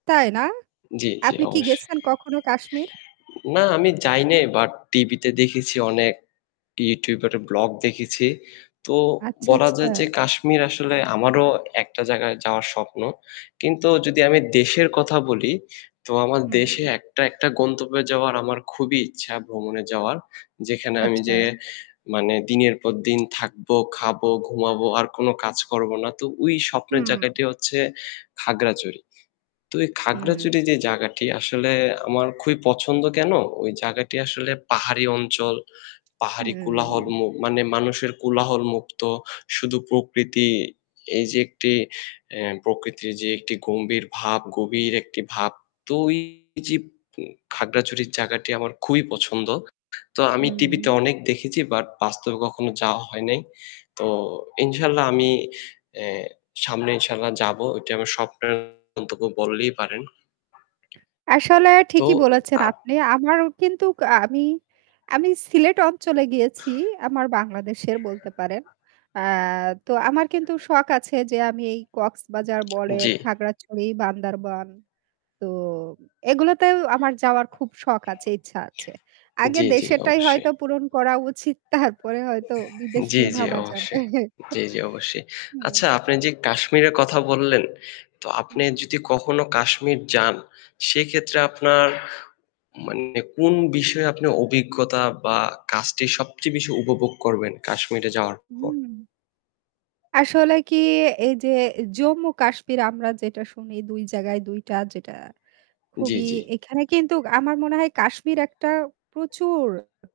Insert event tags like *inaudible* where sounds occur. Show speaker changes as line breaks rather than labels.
তাই না?
জি, জি
আপনি কি
অবশ্যই।
গেছেন কখনো কাশ্মীর?
না আমি যাই নাই বাট টিভিতে দেখেছি অনেক YouTuber এর vlog দেখেছি। তো
আচ্ছা,
বলা
আচ্ছা।
যায় যে কাশ্মীর আসলে আমারও একটা জায়গায় যাওয়ার স্বপ্ন। কিন্তু যদি আমি দেশের কথা বলি, তো আমার দেশে
হুম।
একটা একটা গন্তব্যে যাওয়ার আমার খুবই ইচ্ছা, ভ্রমণে যাওয়ার। যেখানে আমি
আচ্ছা।
যেয়ে মানে দিনের পর দিন থাকবো, খাবো, ঘুমাবো আর কোন কাজ করবো না। তো ওই স্বপ্নের
হুম।
জায়গাটি হচ্ছে খাগড়াছড়ি। তো এই
হুম।
খাগড়াছড়ি যে জায়গাটি আসলে আমার খুবই পছন্দ কেন? ওই জায়গাটি আসলে পাহাড়ি অঞ্চল। পাহাড়ি কোলাহল
হুম।
ম মানে মানুষের কোলাহলমুক্ত। শুধু প্রকৃতি। এই যে একটি, এহ প্রকৃতির যে একটি গম্ভীর ভাব, গভীর একটি ভাব। তো ওই যে উম খাগড়াছড়ির জায়গাটি আমার খুবই পছন্দ। তো আমি
হুম,
টিভিতে
উম
অনেক দেখেছি বাট বাস্তবে কখনো যাওয়া হয় নাই। তো ইনশাল্লাহ আমি, অ্যা সামনে ইনশাল্লাহ যাব। ওইটি আমার স্বপ্নের গন্তব্য বললেই পারেন।
আসলে
তো
ঠিকই বলেছেন,
আ
আপনি। আমারও কিন্তু কা আমি, আমি সিলেট অঞ্চলে গিয়েছি আমার বাংলাদেশের বলতে পারেন। অ্যা তো আমার কিন্তু শখ আছে যে আমি এই কক্সবাজার বলেন,
জি।
খাগড়াছড়ি, বান্দরবান তো এগুলোতেও আমার যাওয়ার খুব শখ আছে, ইচ্ছা আছে। আগে
জি, জি
দেশেরটাই
অবশ্যই।
হয়তো পূরণ করা উচিত তারপরে হয়তো বিদেশ
জি,
নিয়ে
জি
ভাবা যাবে।
অবশ্যই। জি, জি অবশ্যই।
*chuckles* হুম।
আচ্ছা আপনি যে কাশ্মীরের কথা বললেন, তো
হু,
আপনি
হুম।
যদি কখনো কাশ্মীর যান সেক্ষেত্রে আপনার মানে কোন বিষয়ে আপনি অভিজ্ঞতা বা কাজটি সবচেয়ে বেশি উপভোগ করবেন কাশ্মীরে যাওয়ার পর?
হুম। আসলে কি এই যে জম্মু কাশ্মীর আমরা যেটা শুনি ২ জায়গায় ২ টা যেটা
জি,
খুবই
জি।
এখানে কিন্তু আমার মনে হয় কাশ্মীর একটা প্রচুর